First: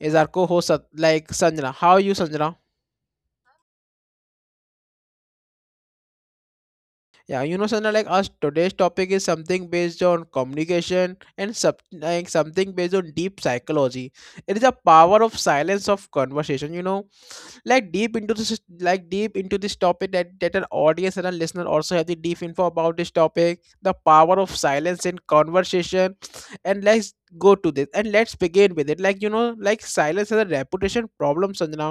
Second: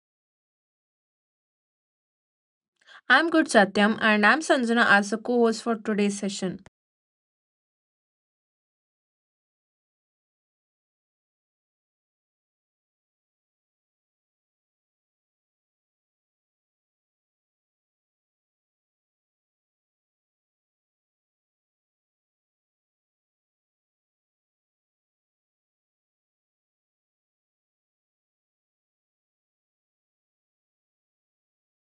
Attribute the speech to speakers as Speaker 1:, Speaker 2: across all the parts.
Speaker 1: is our co-host Sanjana. How are you, Sanjana?
Speaker 2: I'm good, Satyam, and I'm Sanjana as the co host for today's session.
Speaker 1: Sanjana like us today's topic is something based on communication and something based on deep psychology. It is the power of silence of conversation, like deep into this, like deep into this topic, that an audience and a listener also have the deep info about this topic, the power of silence in conversation, and let's go to this and let's begin with it. Like silence has a reputation problem, Sanjana.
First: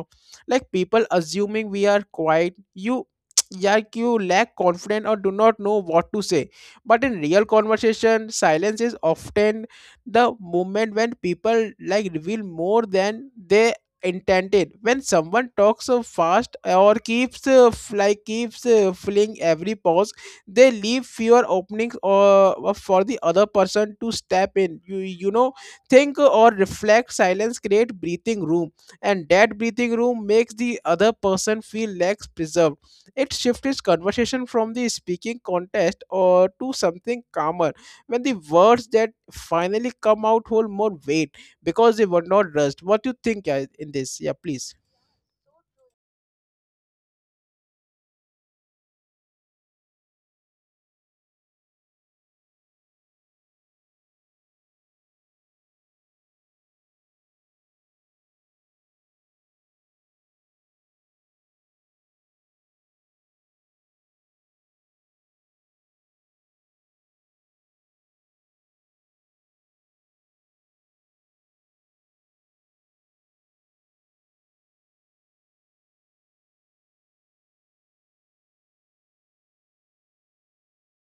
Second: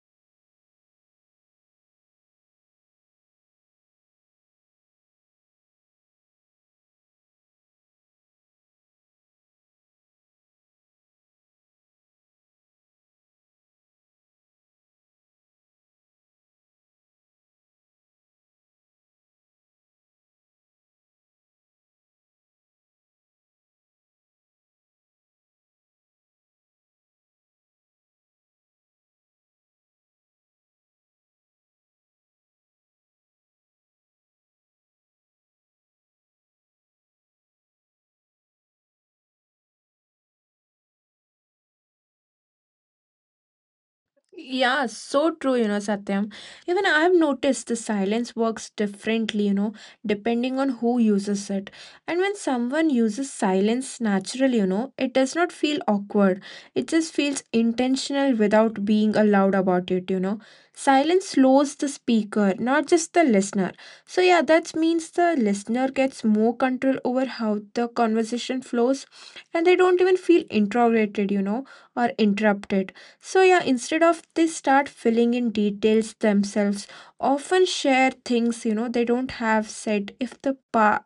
Speaker 1: Like people assuming we are quiet, you like you lack confidence or do not know what to say. But in real conversation, silence is often the moment when people like reveal more than they intended. When someone talks so fast or keeps f- like keeps filling every pause, they leave fewer openings or for the other person to step in, you know, think or reflect. Silence create breathing room, and that breathing room makes the other person feel less preserved. It shifts conversation from the speaking contest or to something calmer, when the words that finally come out hold more weight because they were not dressed. What do you think in this? Yeah, please.
Speaker 2: Yeah, so true, you know, Satyam. Even I've noticed the silence works differently, you know, depending on who uses it. And when someone uses silence naturally, you know, it does not feel awkward. It just feels intentional without being allowed about it, you know. Silence slows the speaker, not just the listener. So, yeah, that means the listener gets more control over how the conversation flows, and they don't even feel introverted, you know, or interrupted. So, yeah, instead of they start filling in details themselves, often share things you know they don't have said if the pa-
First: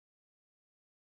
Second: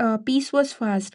Speaker 2: uh, piece was fast.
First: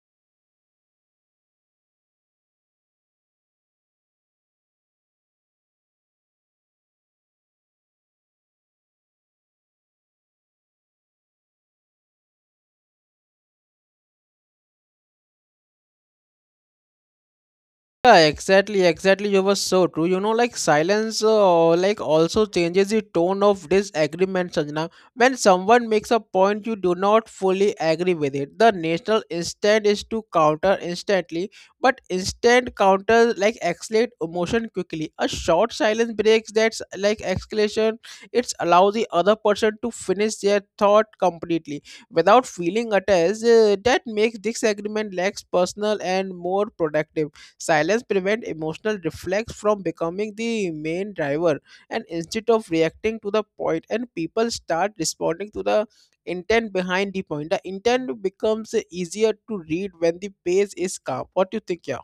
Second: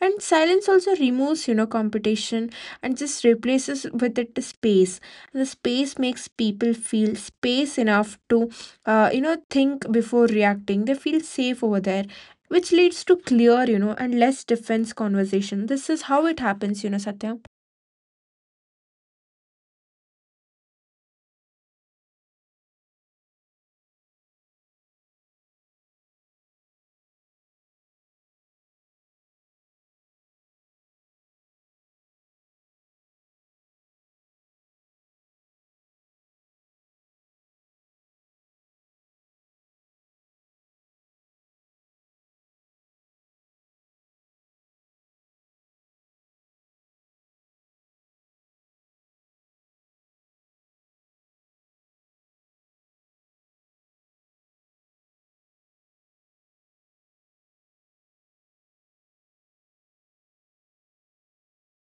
Speaker 2: And silence also removes competition and just replaces with it the space. The space makes people feel space enough to think before reacting. They feel safe over there. Which leads to clear, you know, and less defense conversation. This is how it happens, you know, Satya.
Speaker 1: Yeah, exactly, exactly. You were so true. You know, like silence, like also changes the tone of disagreement, Sanjana. When someone makes a point, you do not fully agree with it. The natural instinct is to counter instantly, but instant counter like escalate emotion quickly. A short silence breaks that's like escalation. It's allow the other person to finish their thought completely without feeling attached. That makes disagreement less personal and more productive. Silence prevents emotional reflex from becoming the main driver, and instead of reacting to the point, and people start responding to the intent behind the point. The intent becomes easier to read when the pace is calm. What do you think, yeah?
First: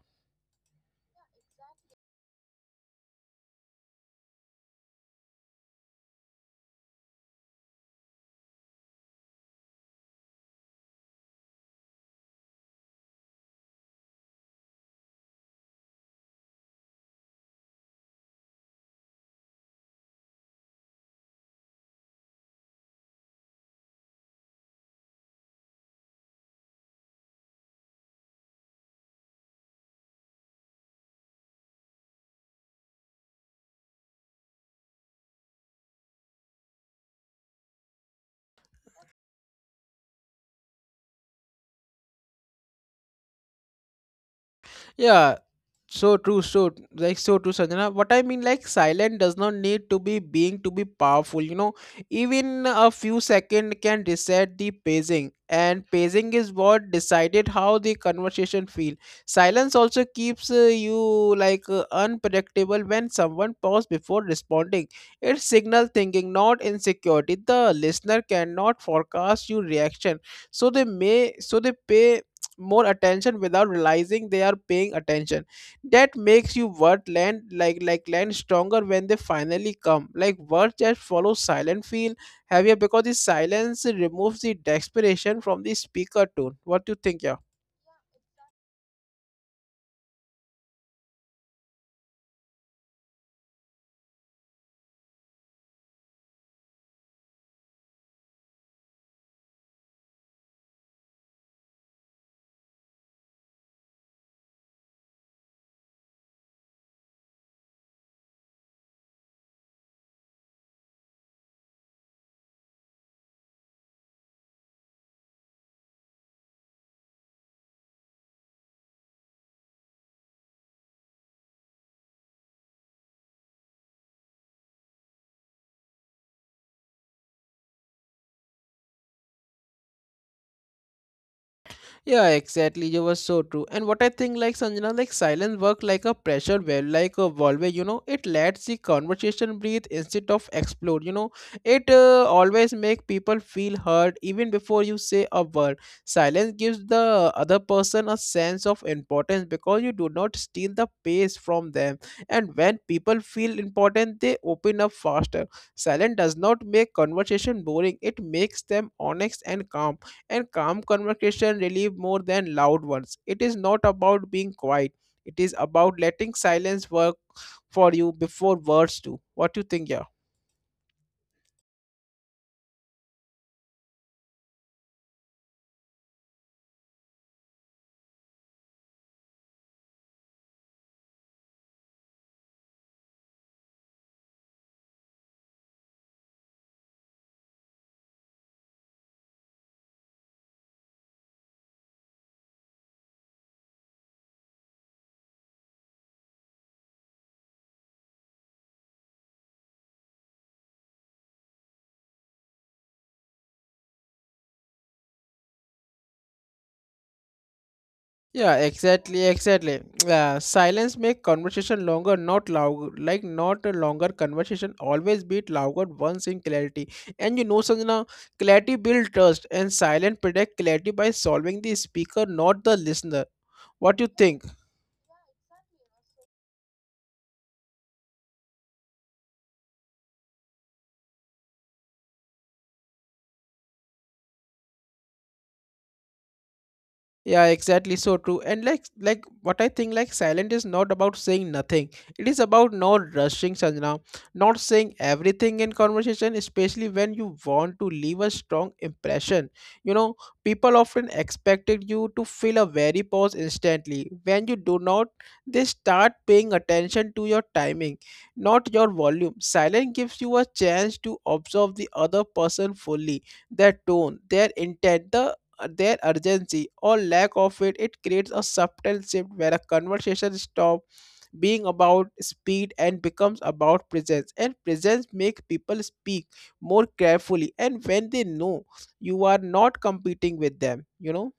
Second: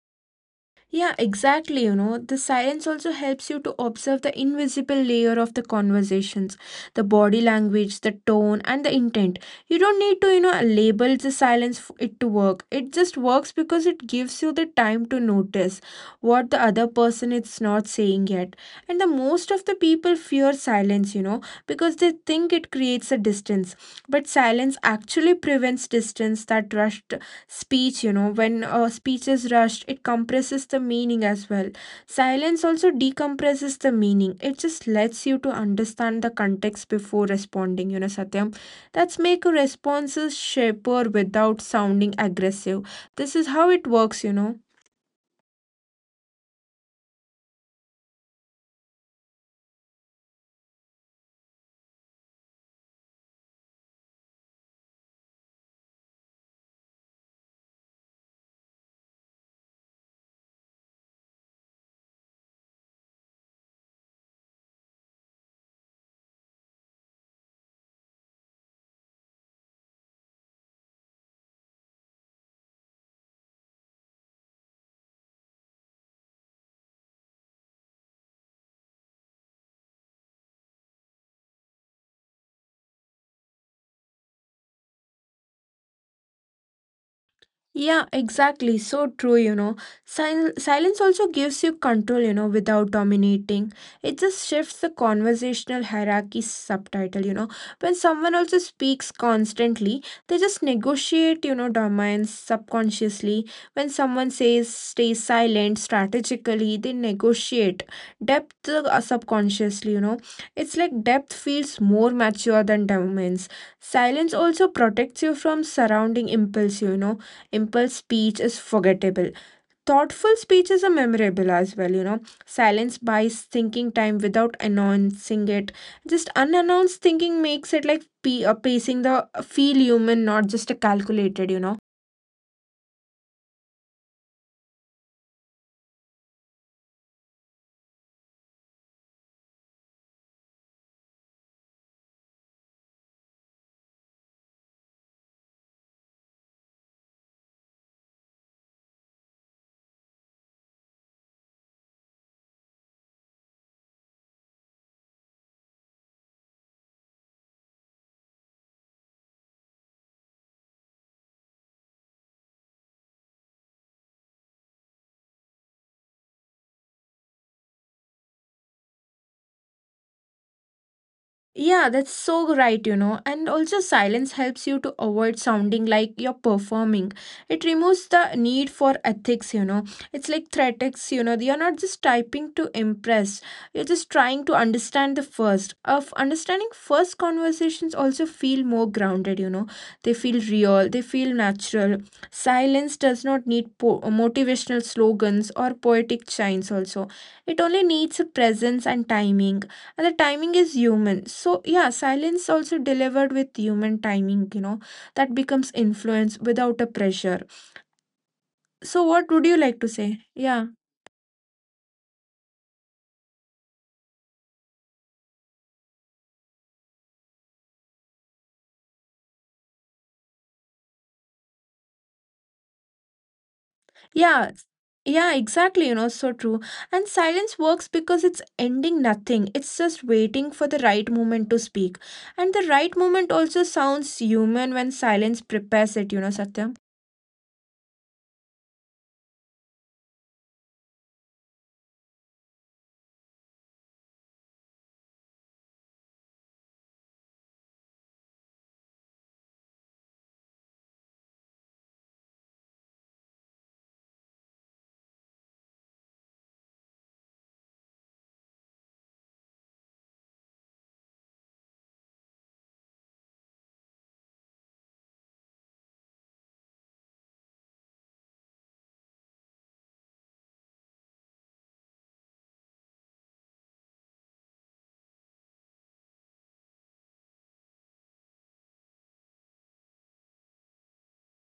Speaker 2: Yeah, exactly. You know, the silence also helps you to observe the invisible layer of the conversations, the body language, the tone, and the intent. You don't need to, you know, label the silence for it to work. It just works because it gives you the time to notice what the other person is not saying yet. And the most of the people fear silence, you know, because they think it creates a distance. But silence actually prevents distance that rushed speech, you know, when a speech is rushed, it compresses the meaning as well. Silence also decompresses the meaning. It just lets you to understand the context before responding, you know, Satyam. That's make a responses shaper without sounding aggressive. This is how it works, you know.
Speaker 1: Yeah, so true, so like so true, Sanjana. What I mean, like silent does not need to be being to be powerful. You know, even a few second can reset the pacing, and pacing is what decided how the conversation feel. Silence also keeps you like unpredictable when someone pause before responding. It's signal thinking, not insecurity. The listener cannot forecast your reaction, so they pay more attention without realizing they are paying attention. That makes you word land like land stronger when they finally come, like words that follow silent feel heavier because the silence removes the desperation from the speaker tone. What do you think, yeah?
Speaker 2: Yeah, exactly. So true, you know. Silence also gives you control, you know, without dominating. It just shifts the conversational hierarchy subtitle, you know. When someone also speaks constantly, they just negotiate, you know, dominance subconsciously. When someone says stay silent strategically, they negotiate depth subconsciously, you know. It's like depth feels more mature than dominance. Silence also protects you from surrounding impulse. Impulse speech is forgettable. Thoughtful speeches are memorable as well, you know. Silence buys thinking time without announcing it. Just unannounced thinking makes it like pacing the feel human, not just a calculated, you know.
Speaker 1: Yeah, exactly. You were so true. And what I think, like Sanjana, like silence work like a pressure valve, like a valve. You know, it lets the conversation breathe instead of explode. You know, it always make people feel heard even before you say a word. Silence gives the other person a sense of importance because you do not steal the pace from them. And when people feel important, they open up faster. Silence does not make conversation boring. It makes them honest and calm, and calm conversation relieve more than loud ones. It is not about being quiet. It is about letting silence work for you before words do. What do you think, yeah?
Speaker 2: Yeah, that's so right, you know. And also, silence helps you to avoid sounding like you're performing. It removes the need for ethics, you know. It's like threatics, you know. You're not just typing to impress, you're just trying to understand the first. Of understanding first conversations also feel more grounded, you know. They feel real, they feel natural. Silence does not need motivational slogans or poetic shines, also. It only needs a presence and timing, and the timing is human. So, yeah, silence also delivered with human timing, you know, that becomes influence without a pressure.
Speaker 1: Yeah,
Speaker 2: So what would
Speaker 1: exactly,
Speaker 2: you like to
Speaker 1: exactly.
Speaker 2: say?
Speaker 1: Uh,
Speaker 2: Yeah.
Speaker 1: silence make conversation longer, not loud. Like not a longer conversation always beat louder once in clarity. And you know, Sanjana, clarity build trust, and silent protect clarity by solving the speaker, not the listener. What you
Speaker 2: Yeah,
Speaker 1: think?
Speaker 2: yeah, exactly, you know, so true. And silence works because it's ending nothing. It's just waiting for the right moment to speak. And the right moment also sounds human when silence prepares it, you know, Satyam.
Speaker 1: Yeah, exactly. So true. And like what I think, like silent is not about saying nothing. It is about not rushing, Sanjana, not saying everything in conversation, especially when you want to leave a strong impression. You know, people often expected you to fill a very pause instantly. When you do not, they start paying attention to your timing, not your volume. Silent gives you a chance to observe the other person fully, their tone, their intent, their urgency or lack of it. It creates a subtle shift where a conversation stops being about speed and becomes about presence, and presence makes people speak more carefully, and when they know you are not competing with them, you know.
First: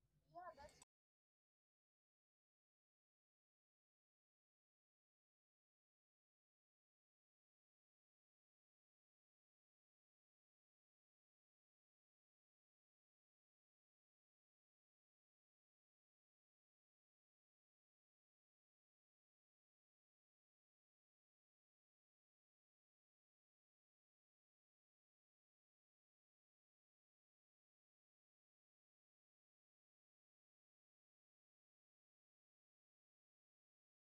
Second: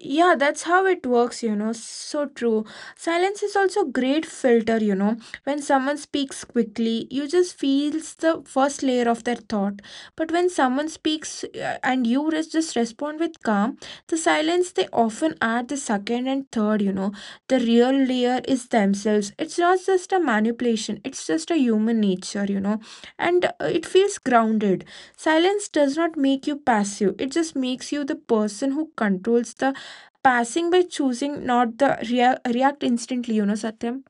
Speaker 2: Yeah, that's how it works, you know. So true. Silence is also great filter, you know. When someone speaks quickly, you just feels the first layer of their thought. But when someone speaks and you just respond with calm, the silence they often add the second and third, you know. The real layer is themselves. It's not just a manipulation, it's just a human nature, you know. And it feels grounded. Silence does not make you passive. It just makes you the person who controls the passing by choosing not the react instantly, you know, Satyam.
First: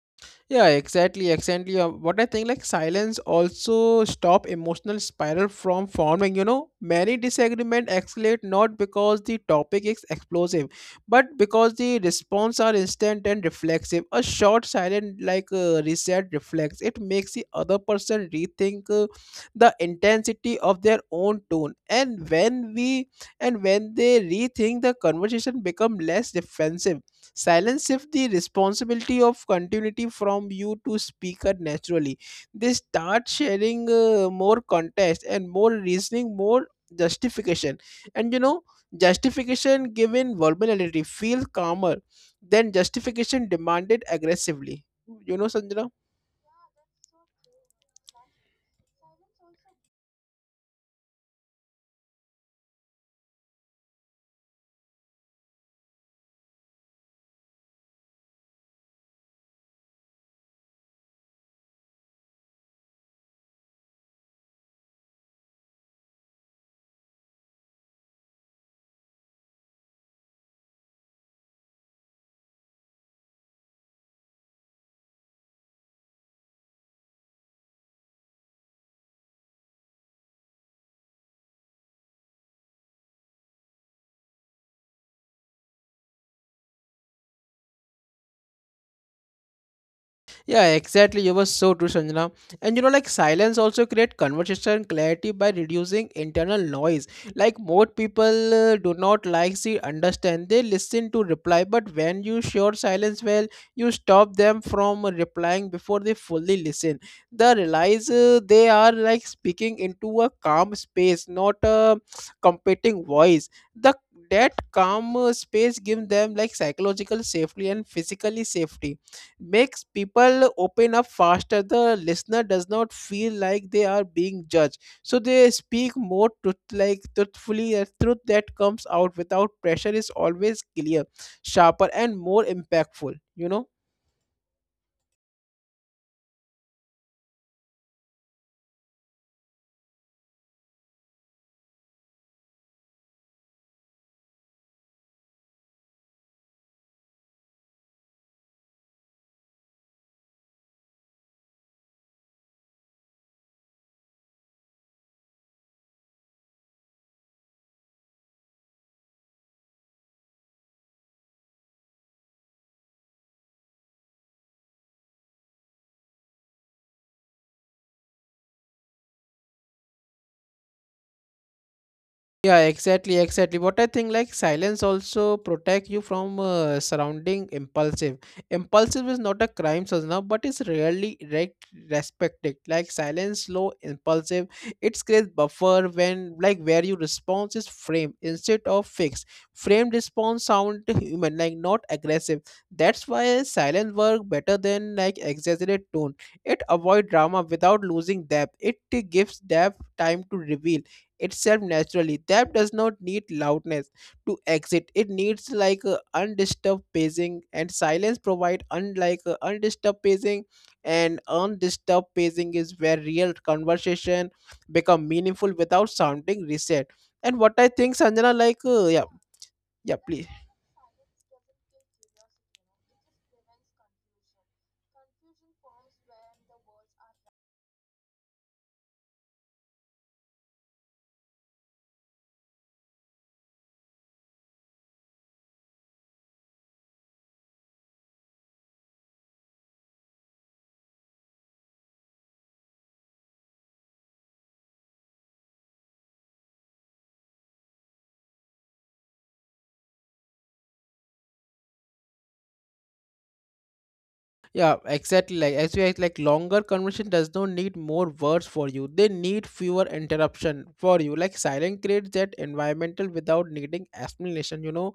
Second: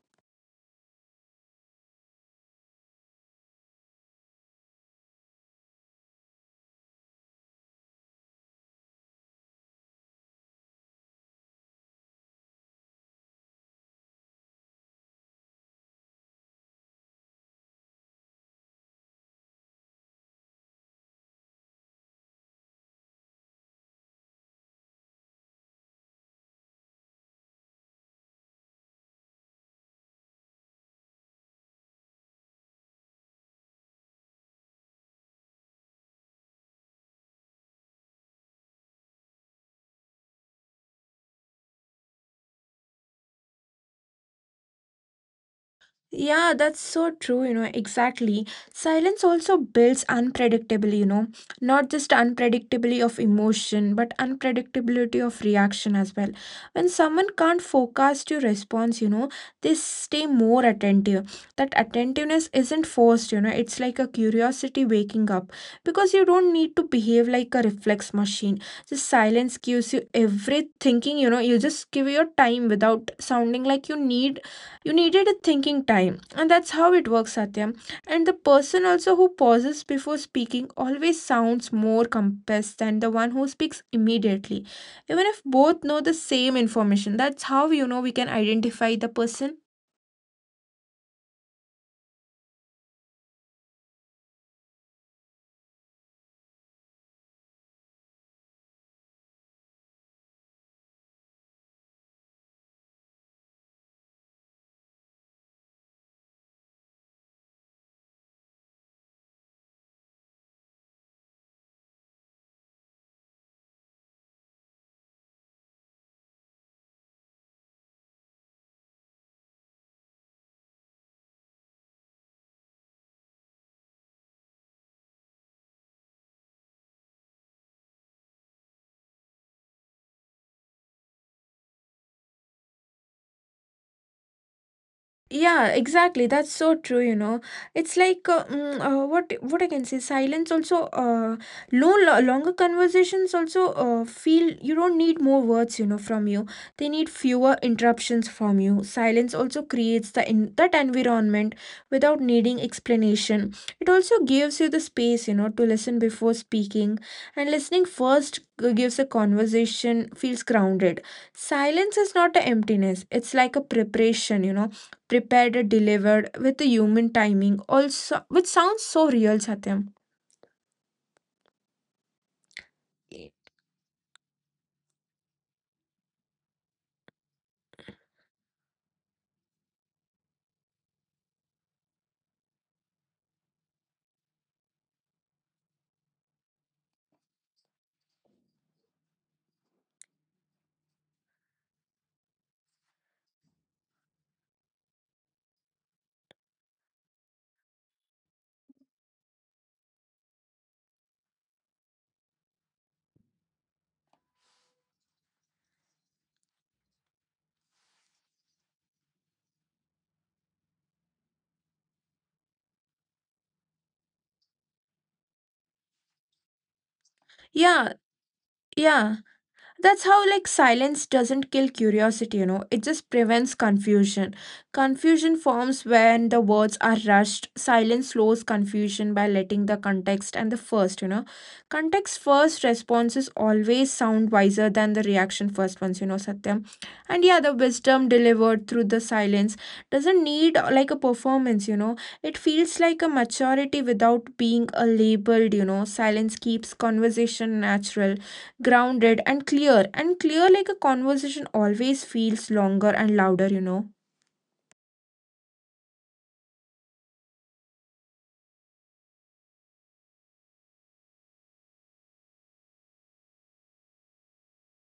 Speaker 1: Yeah, exactly, exactly. What I think, like silence also stop emotional spiral from forming. You know, many disagreement escalate not because the topic is explosive, but because the response are instant and reflexive. A short silent, reset, reflex. It makes the other person rethink the intensity of their own tone, and when we and when they rethink, the conversation become less defensive. Silence shifts the responsibility of continuity from you to speaker naturally. They start sharing more context and more reasoning, more justification. And you know, justification given vulnerability feels calmer than justification demanded aggressively. You know, Sanjana?
Speaker 2: Yeah, that's so true, you know, exactly. Silence also builds unpredictable, you know, not just unpredictability of emotion, but unpredictability of reaction as well. When someone can't forecast your response, you know, they stay more attentive. That attentiveness isn't forced, you know, it's like a curiosity waking up because you don't need to behave like a reflex machine. Just silence gives you every thinking, you know, you just give your time without sounding like you needed a thinking time, and that's how it works, Satyam. And the person also who pauses before speaking always sounds more compassed than the one who speaks immediately. Even if both know the same information, that's how you know we can identify the person.
Speaker 1: Yeah, exactly. You were so true, Sanjana. And you know, like silence also create conversation clarity by reducing internal noise. Like most people do not like see understand. They listen to reply, but when you share silence well, you stop them from replying before they fully listen. They realize they are like speaking into a calm space, not a competing voice. The that calm space gives them like psychological safety, and physically safety makes people open up faster. The listener does not feel like they are being judged, so they speak more truth, like truthfully. The truth that comes out without pressure is always clear, sharper, and more impactful. You know.
Speaker 2: Yeah, exactly. That's so true, you know. It's like what I can say, silence also no lo longer conversations also feel you don't need more words, you know, from you. They need fewer interruptions from you. Silence also creates the in that environment without needing explanation. It also gives you the space, you know, to listen before speaking, and listening first gives a conversation feels grounded. Silence is not an emptiness. It's like a preparation, prepared and delivered with the human timing also, which sounds so real, Satyam.
Speaker 1: Yeah, exactly, exactly. What I think, like silence also protect you from surrounding impulsive. Impulsive is not a crime, Sajna, but it's rarely respected. Like silence, slow, impulsive. It's great buffer when, like, where your response is framed instead of fixed. Framed response sound human, like not aggressive. That's why silence work better than like exaggerated tone. It avoid drama without losing depth. It gives depth time to reveal itself naturally. That does not need loudness to exit. It needs undisturbed pacing, and silence provide unlike undisturbed pacing, and undisturbed pacing is where real conversation become meaningful without sounding reset. And what I
Speaker 2: Yeah,
Speaker 1: think, Sanjana, yeah.
Speaker 2: yeah,
Speaker 1: Yeah,
Speaker 2: that's
Speaker 1: please.
Speaker 2: how, like, silence doesn't kill curiosity, you know, it just prevents confusion. Confusion forms when the words are rushed. Silence slows confusion by letting the context and the first, you know, context first responses always sound wiser than the reaction first ones, you know, Satyam. And, yeah, the wisdom delivered through the silence doesn't need like a performance, you know. It feels like a maturity without being a labeled, you know. Silence keeps conversation natural, grounded, and clear. And clear like a conversation always feels longer and louder, you know.
Speaker 1: Yeah, exactly. Like as you act, like longer conversation does not need more words for you. They need fewer interruption for you. Like silent creates that environmental without needing explanation. You know,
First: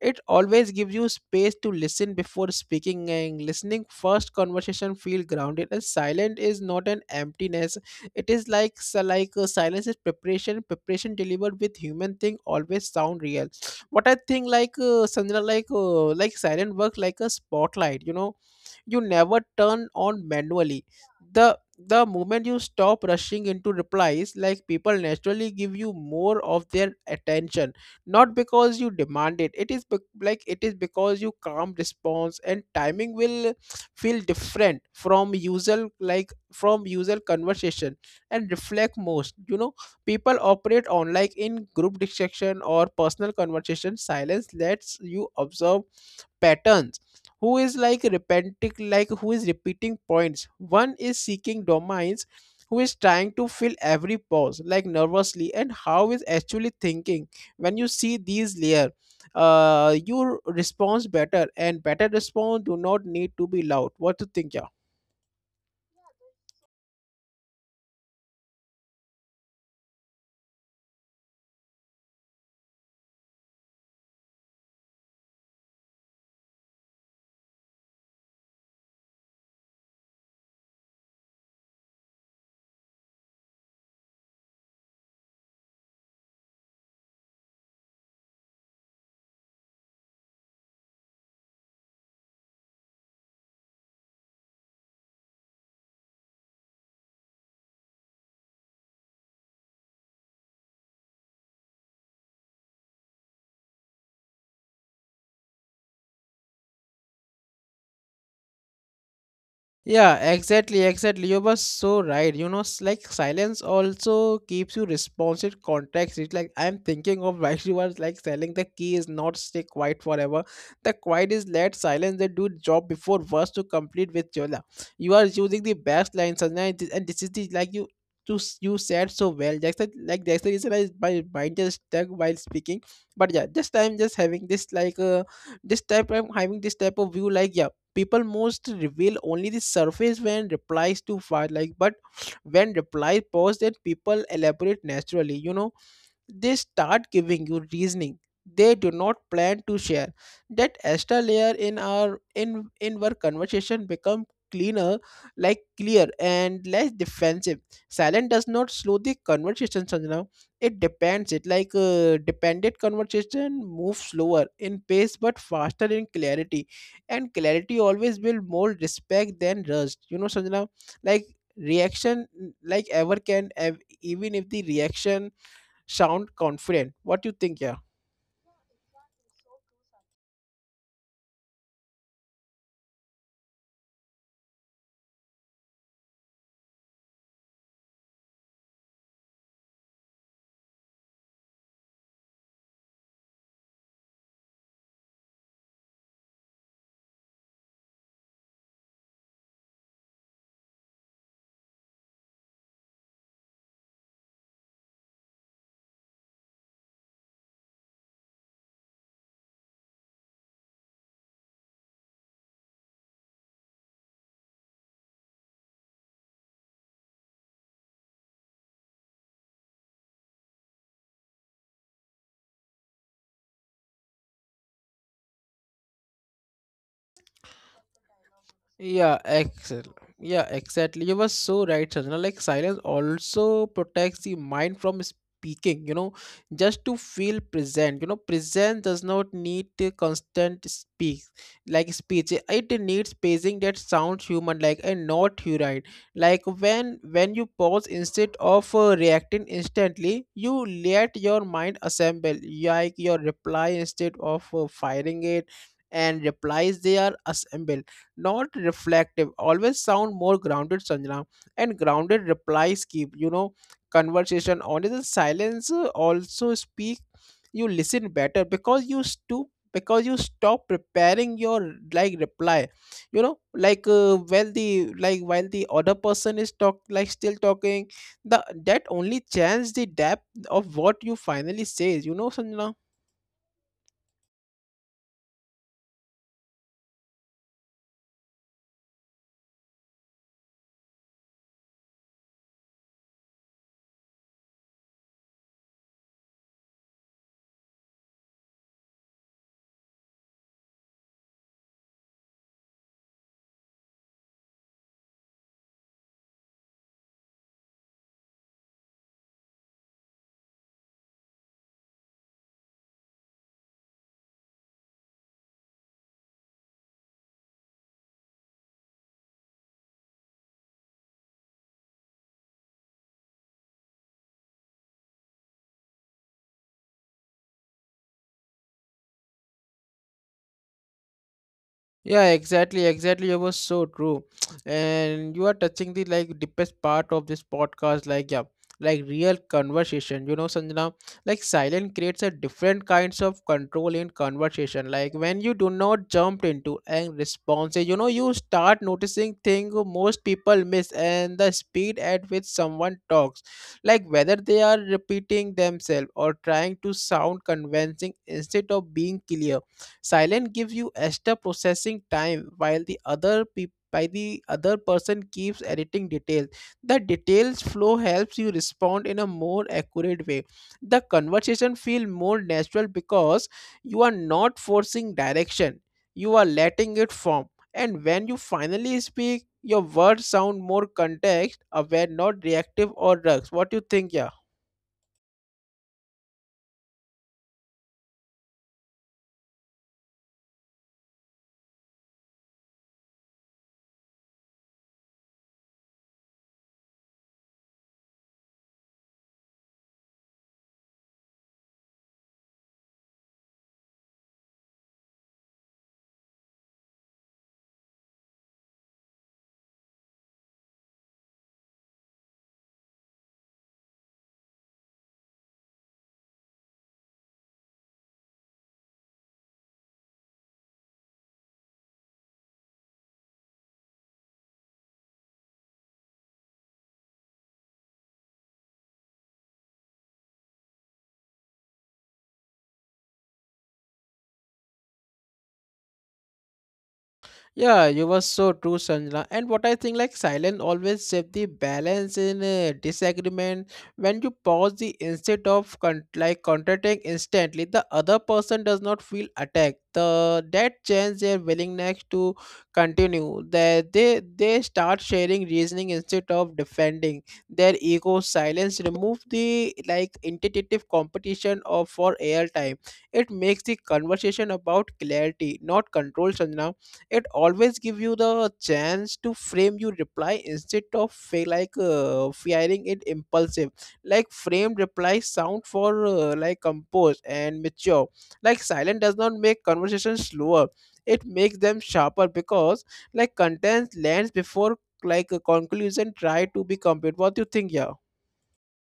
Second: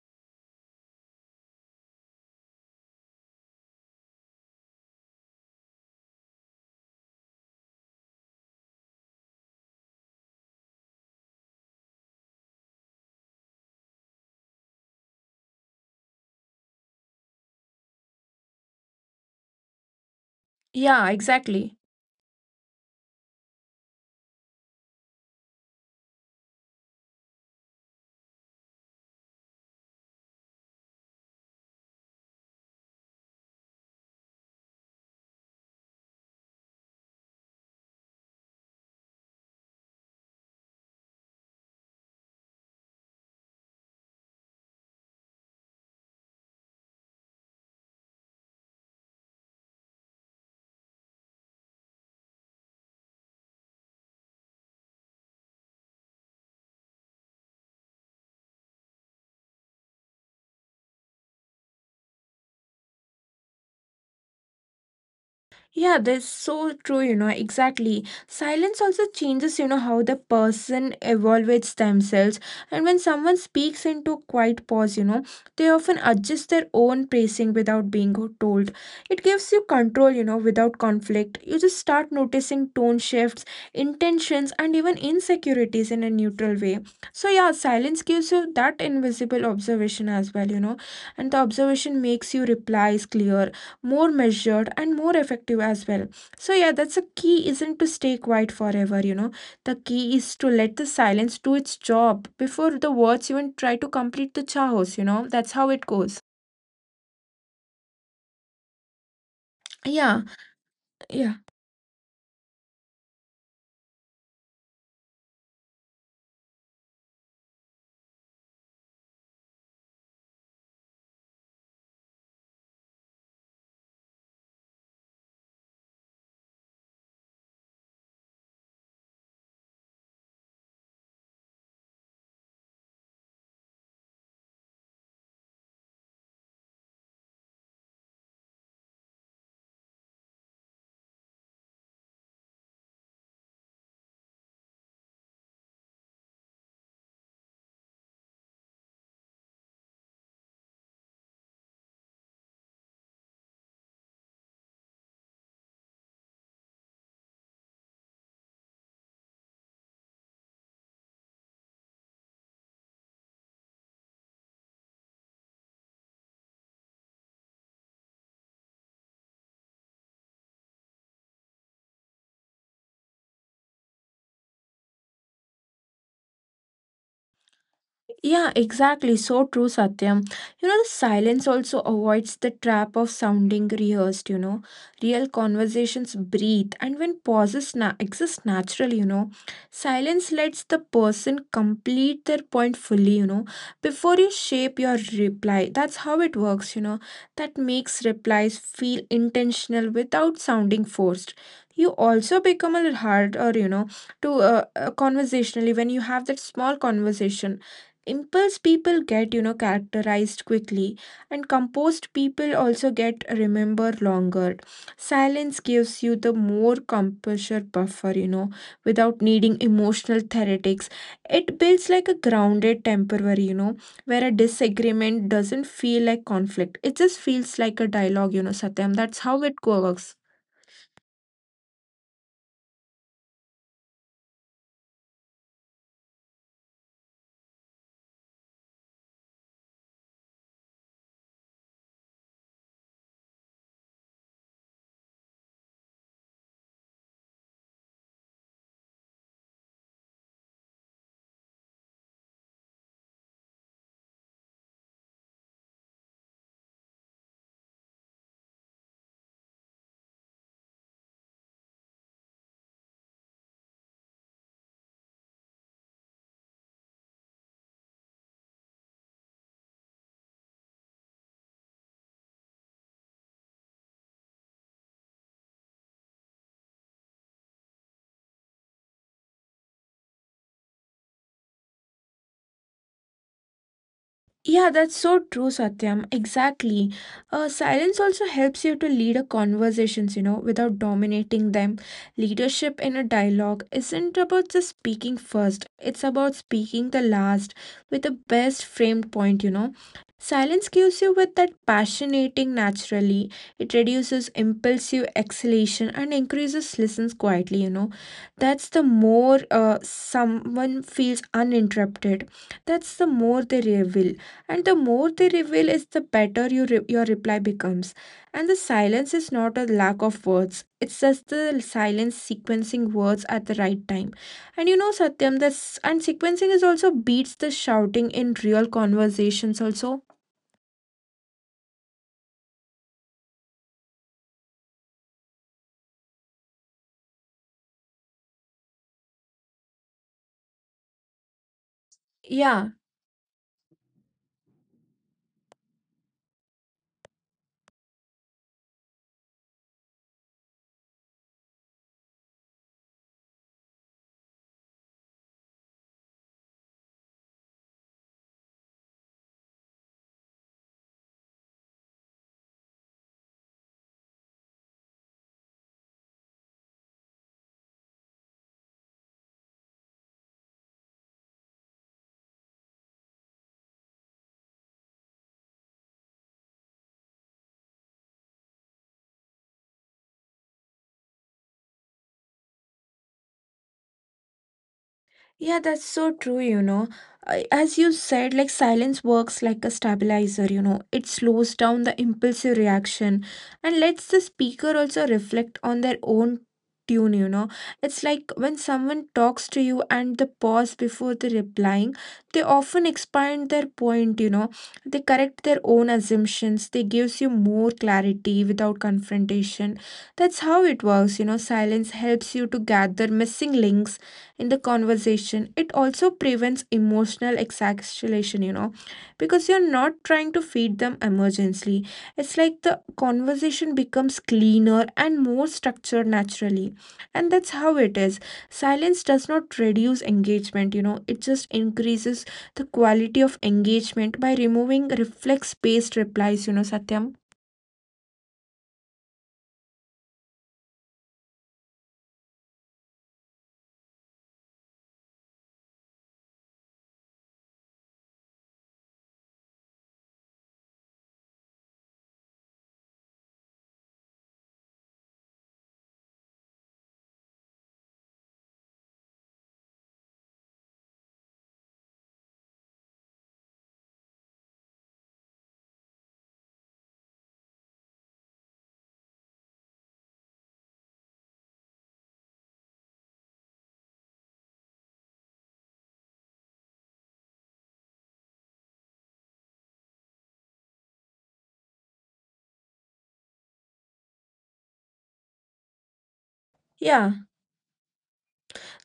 Speaker 1: it always gives you space to listen before speaking. And listening first, conversation feel grounded. And silent is not an emptiness. It is like so silence is preparation. Preparation delivered with human thing always sound real. What I think Sandra like silent work like a spotlight. You know you never turn on manually.
Speaker 2: Yeah,
Speaker 1: The
Speaker 2: exactly.
Speaker 1: the moment you stop rushing into replies, like people naturally give you more of their attention, not because you demand it. It is it is because you calm response and timing will feel different from usual, like from usual conversation and reflect most. You know, people operate on like in group discussion or personal conversation. Silence lets you observe patterns, who is like repenting like who is repeating points, one is seeking domains, who is trying to fill every pause like nervously, and how is actually thinking. When you see these layer, your response better, and better response do not need to be loud. What do you think, yeah?
Speaker 2: Yeah, that's so true, you know, exactly. Silence also changes, you know, how the person evaluates themselves. And when someone speaks into a quiet pause, you know, they often adjust their own pacing without being told. It gives you control, you know, without conflict. You just start noticing tone shifts, intentions, and even insecurities in a neutral way. So, yeah, silence gives you that invisible observation as well, you know, and the observation makes you replies clear, more measured, and more effective as well. So, yeah, that's a key, isn't to stay quiet forever, you know. The key is to let the silence do its job before the words even try to complete the chaos, you know, that's how it goes. Yeah,
Speaker 1: Yeah, exactly, exactly.
Speaker 2: yeah.
Speaker 1: You were so right. You know, silence also keeps you responsive context. It's like I'm thinking of why you are like selling the key is not stay quiet forever. The quiet is let silence they do job before verse to complete with Jola. You are using the best lines, and this is the like you you said so well. That's the, like that's the reason I, my mind just stuck while speaking. But yeah, this time just having this like this type I'm having this type of view, like yeah, people most reveal only the surface when replies to fire, like, but when replies pause, that people elaborate naturally, you know, they start giving you reasoning they do not plan to share. That extra layer in our in our conversation become cleaner, like clear and less defensive. Silent does not slow the conversation now. It depends, it like dependent conversation moves slower in pace but faster in clarity, and clarity always will more respect than rust. You know, Sanjana, like reaction, even if the reaction sound confident. What do you think, yeah?
Speaker 2: Yeah, exactly. So true, Satyam. You know, the silence also avoids the trap of sounding rehearsed, you know. Real conversations breathe, and when pauses exist naturally, you know, silence lets the person complete their point fully, you know, before you shape your reply. That's how it works, you know. That makes replies feel intentional without sounding forced. You also become a little harder, you know, to conversationally when you have that small conversation. Impulse people get, you know, characterized quickly, and composed people also get remember longer. Silence gives you the more composure buffer, you know, without needing emotional therapeutics. It builds like a grounded temporary, you know, where a disagreement doesn't feel like conflict, it just feels like a dialogue, you know, Satyam.
Speaker 1: Yeah,
Speaker 2: That's how it
Speaker 1: excellent.
Speaker 2: works.
Speaker 1: Yeah, exactly. You were so right, Sanjana. Like silence also protects the mind from speaking, you know, just to feel present. You know, present does not need a constant speak like speech. It needs pacing that sounds human like and not hurried. Like when you pause instead of reacting instantly, you let your mind assemble. Like your reply instead of firing it, and replies they are assembled, not reflective. Always sound more grounded, Sanjana. And grounded replies keep, you know, conversation on. The silence also speak. You listen better because you stop preparing your like reply. You know, like when the like while the other person is talk like still talking, the that only changes the depth of what you finally say. You know, Sanjana.
Speaker 2: Yeah, that's so true, Satyam. Exactly. Silence also helps you to lead a conversations, you know, without dominating them. Leadership in a dialogue isn't about just speaking first, it's about speaking the last with the best framed point, you know. Silence gives you with that passionating naturally. It reduces impulsive exhalation and increases listens quietly, you know. That's the more someone feels uninterrupted, that's the more they reveal, and the more they reveal is the better your reply becomes. And the silence is not a lack of words, it's just the silence sequencing words at the right time. And, you know, Satyam, this. And sequencing is also beats the shouting in real conversations also.
Speaker 1: Yeah, exactly, exactly. It was so true. And you are touching the like deepest part of this podcast, like yeah, like real conversation. You know, Sanjana, like silence creates a
Speaker 2: Yeah.
Speaker 1: different kinds of control in conversation. Like when you do not jump into and responses, you know, you start noticing things most people miss and the speed at which someone talks. Like whether they are repeating themselves or trying to sound convincing instead of being clear. Silent gives you extra processing time while the other people by the other person keeps editing details. The details flow helps you respond in a more accurate way. The conversation feel more natural because you are not forcing direction. You are letting it form. And when you finally speak, your words sound more context aware, not reactive or drugs. What do you think, yeah?
Speaker 2: Yeah, that's so true, you know. As you said, like silence works like a stabilizer, you know. It slows down the impulsive reaction and lets the speaker also reflect on their own tune, you know. It's like when someone talks to you and the pause before the replying, they often expand their point, you know. They correct their own assumptions. They gives you more clarity without confrontation. That's how it works, you know. Silence helps you to gather missing links in the conversation. It also prevents emotional exaggeration, you know, because you're not trying to feed them emergency. It's like the conversation becomes cleaner and more structured naturally. And that's how it is. Silence does not reduce engagement, you know, it just increases the quality of engagement by removing reflex based replies, you know, Satyam.
Speaker 1: Yeah, you were so true, Sanjana. And what I think, like silence always save the balance in a disagreement. When you pause the instead of contracting instantly, the other person does not feel attacked. The that change their willingness to continue. That they start sharing reasoning instead of defending their ego. Silence remove the like intimidative competition of for airtime. It makes the conversation about clarity, not control, Sanjana. It always give you the chance to frame your reply instead of firing it impulsive, like framed replies sound for like composed and mature. Like silent does not make conversation slower, it makes them sharper because like content lands before like a conclusion try to be complete.
Speaker 2: Yeah.
Speaker 1: What do you think, yeah?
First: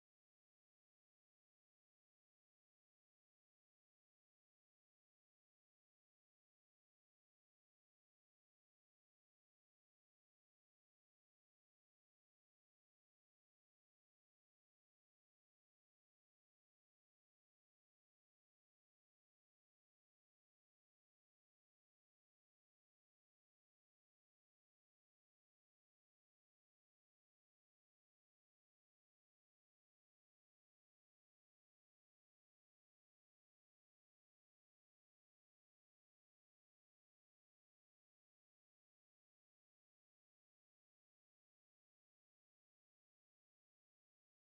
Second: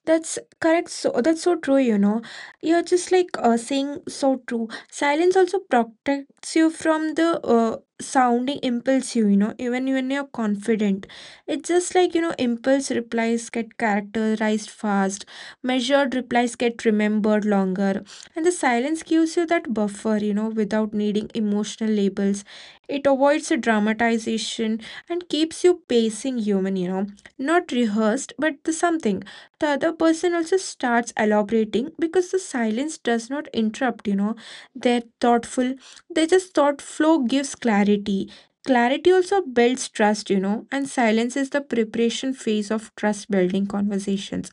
Speaker 2: That's correct. So that's so true, you know. You're just like saying so true. Silence also protects you from the sounding impulsive, you know, even when you're confident. It's just like, impulse replies get characterized fast, measured replies get remembered longer. And the silence gives you that buffer, without needing emotional labels. It avoids the dramatization and keeps you pacing human, not rehearsed, but the something the other person also starts elaborating because the silence does not interrupt. They're thoughtful. They just thought flow gives clarity. Clarity also builds trust and silence is the preparation phase of trust building conversations.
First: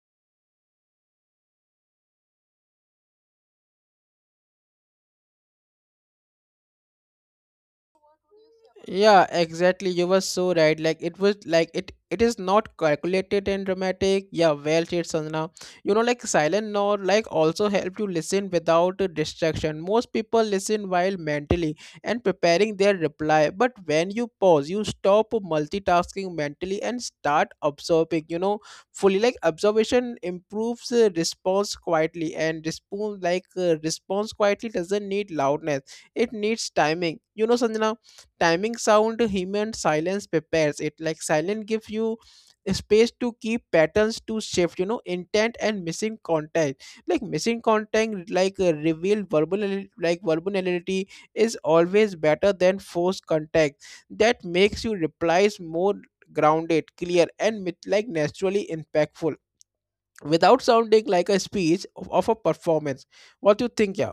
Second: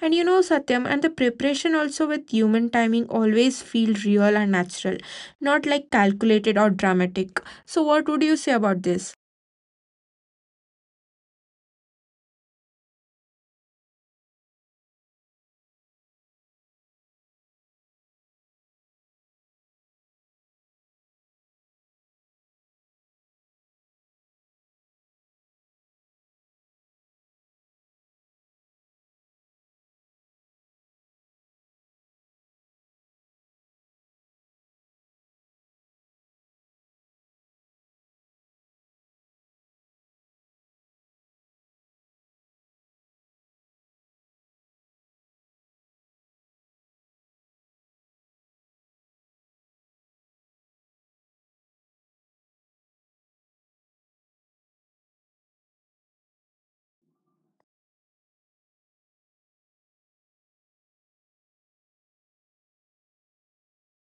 Speaker 2: And Satyam, and the preparation also with human timing always feel real and natural, not like calculated or dramatic. So what would you say about this?
Speaker 1: Yeah, exactly. You were so right. Like it was like it is not calculated and dramatic. Yeah, well said, Sanjana. You know, like silent note like also help you listen without a distraction. Most people listen while mentally and preparing their reply. But when you pause, you stop multitasking mentally and start absorbing, you know, fully, like observation improves response quietly, and response quietly doesn't need loudness. It needs timing. You know, Sanjana, timing sound human silence prepares it, like silence gives you space to keep patterns to shift, you know, intent and missing contact. Like missing contact reveal verbal like vulnerability is always better than forced contact. That makes your replies more grounded, clear, and naturally impactful without sounding like a speech of a performance. What do you think, yeah?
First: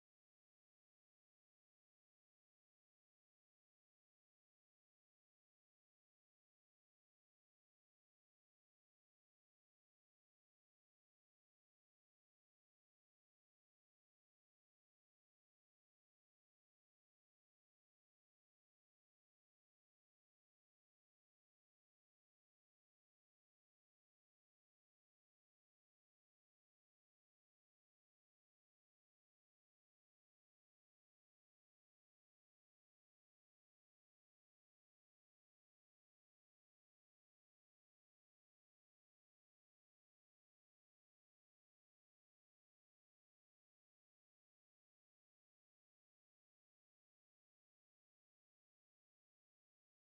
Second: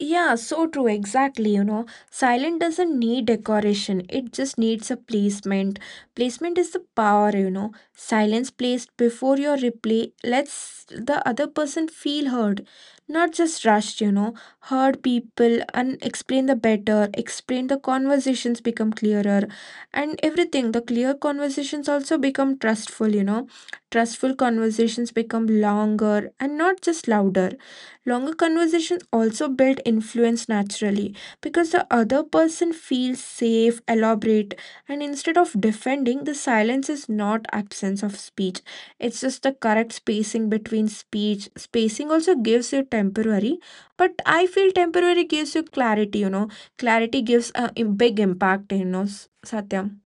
Speaker 2: Yeah, so true, exactly. Silent doesn't need decoration, it just needs a placement. Placement is the power. Silence placed before your replay lets the other person feel heard, not just rushed. Heard people and explain the better, explain the conversations become clearer, and everything. The clear conversations also become trustful. Trustful conversations become longer and not just louder. Longer conversations also build influence naturally because the other person feels safe, elaborate, and instead of defending, the silence is not absence of speech. It's just the correct spacing between speech. Spacing also gives you temporary, but I feel temporary gives you clarity. Clarity gives a big impact, Satyam.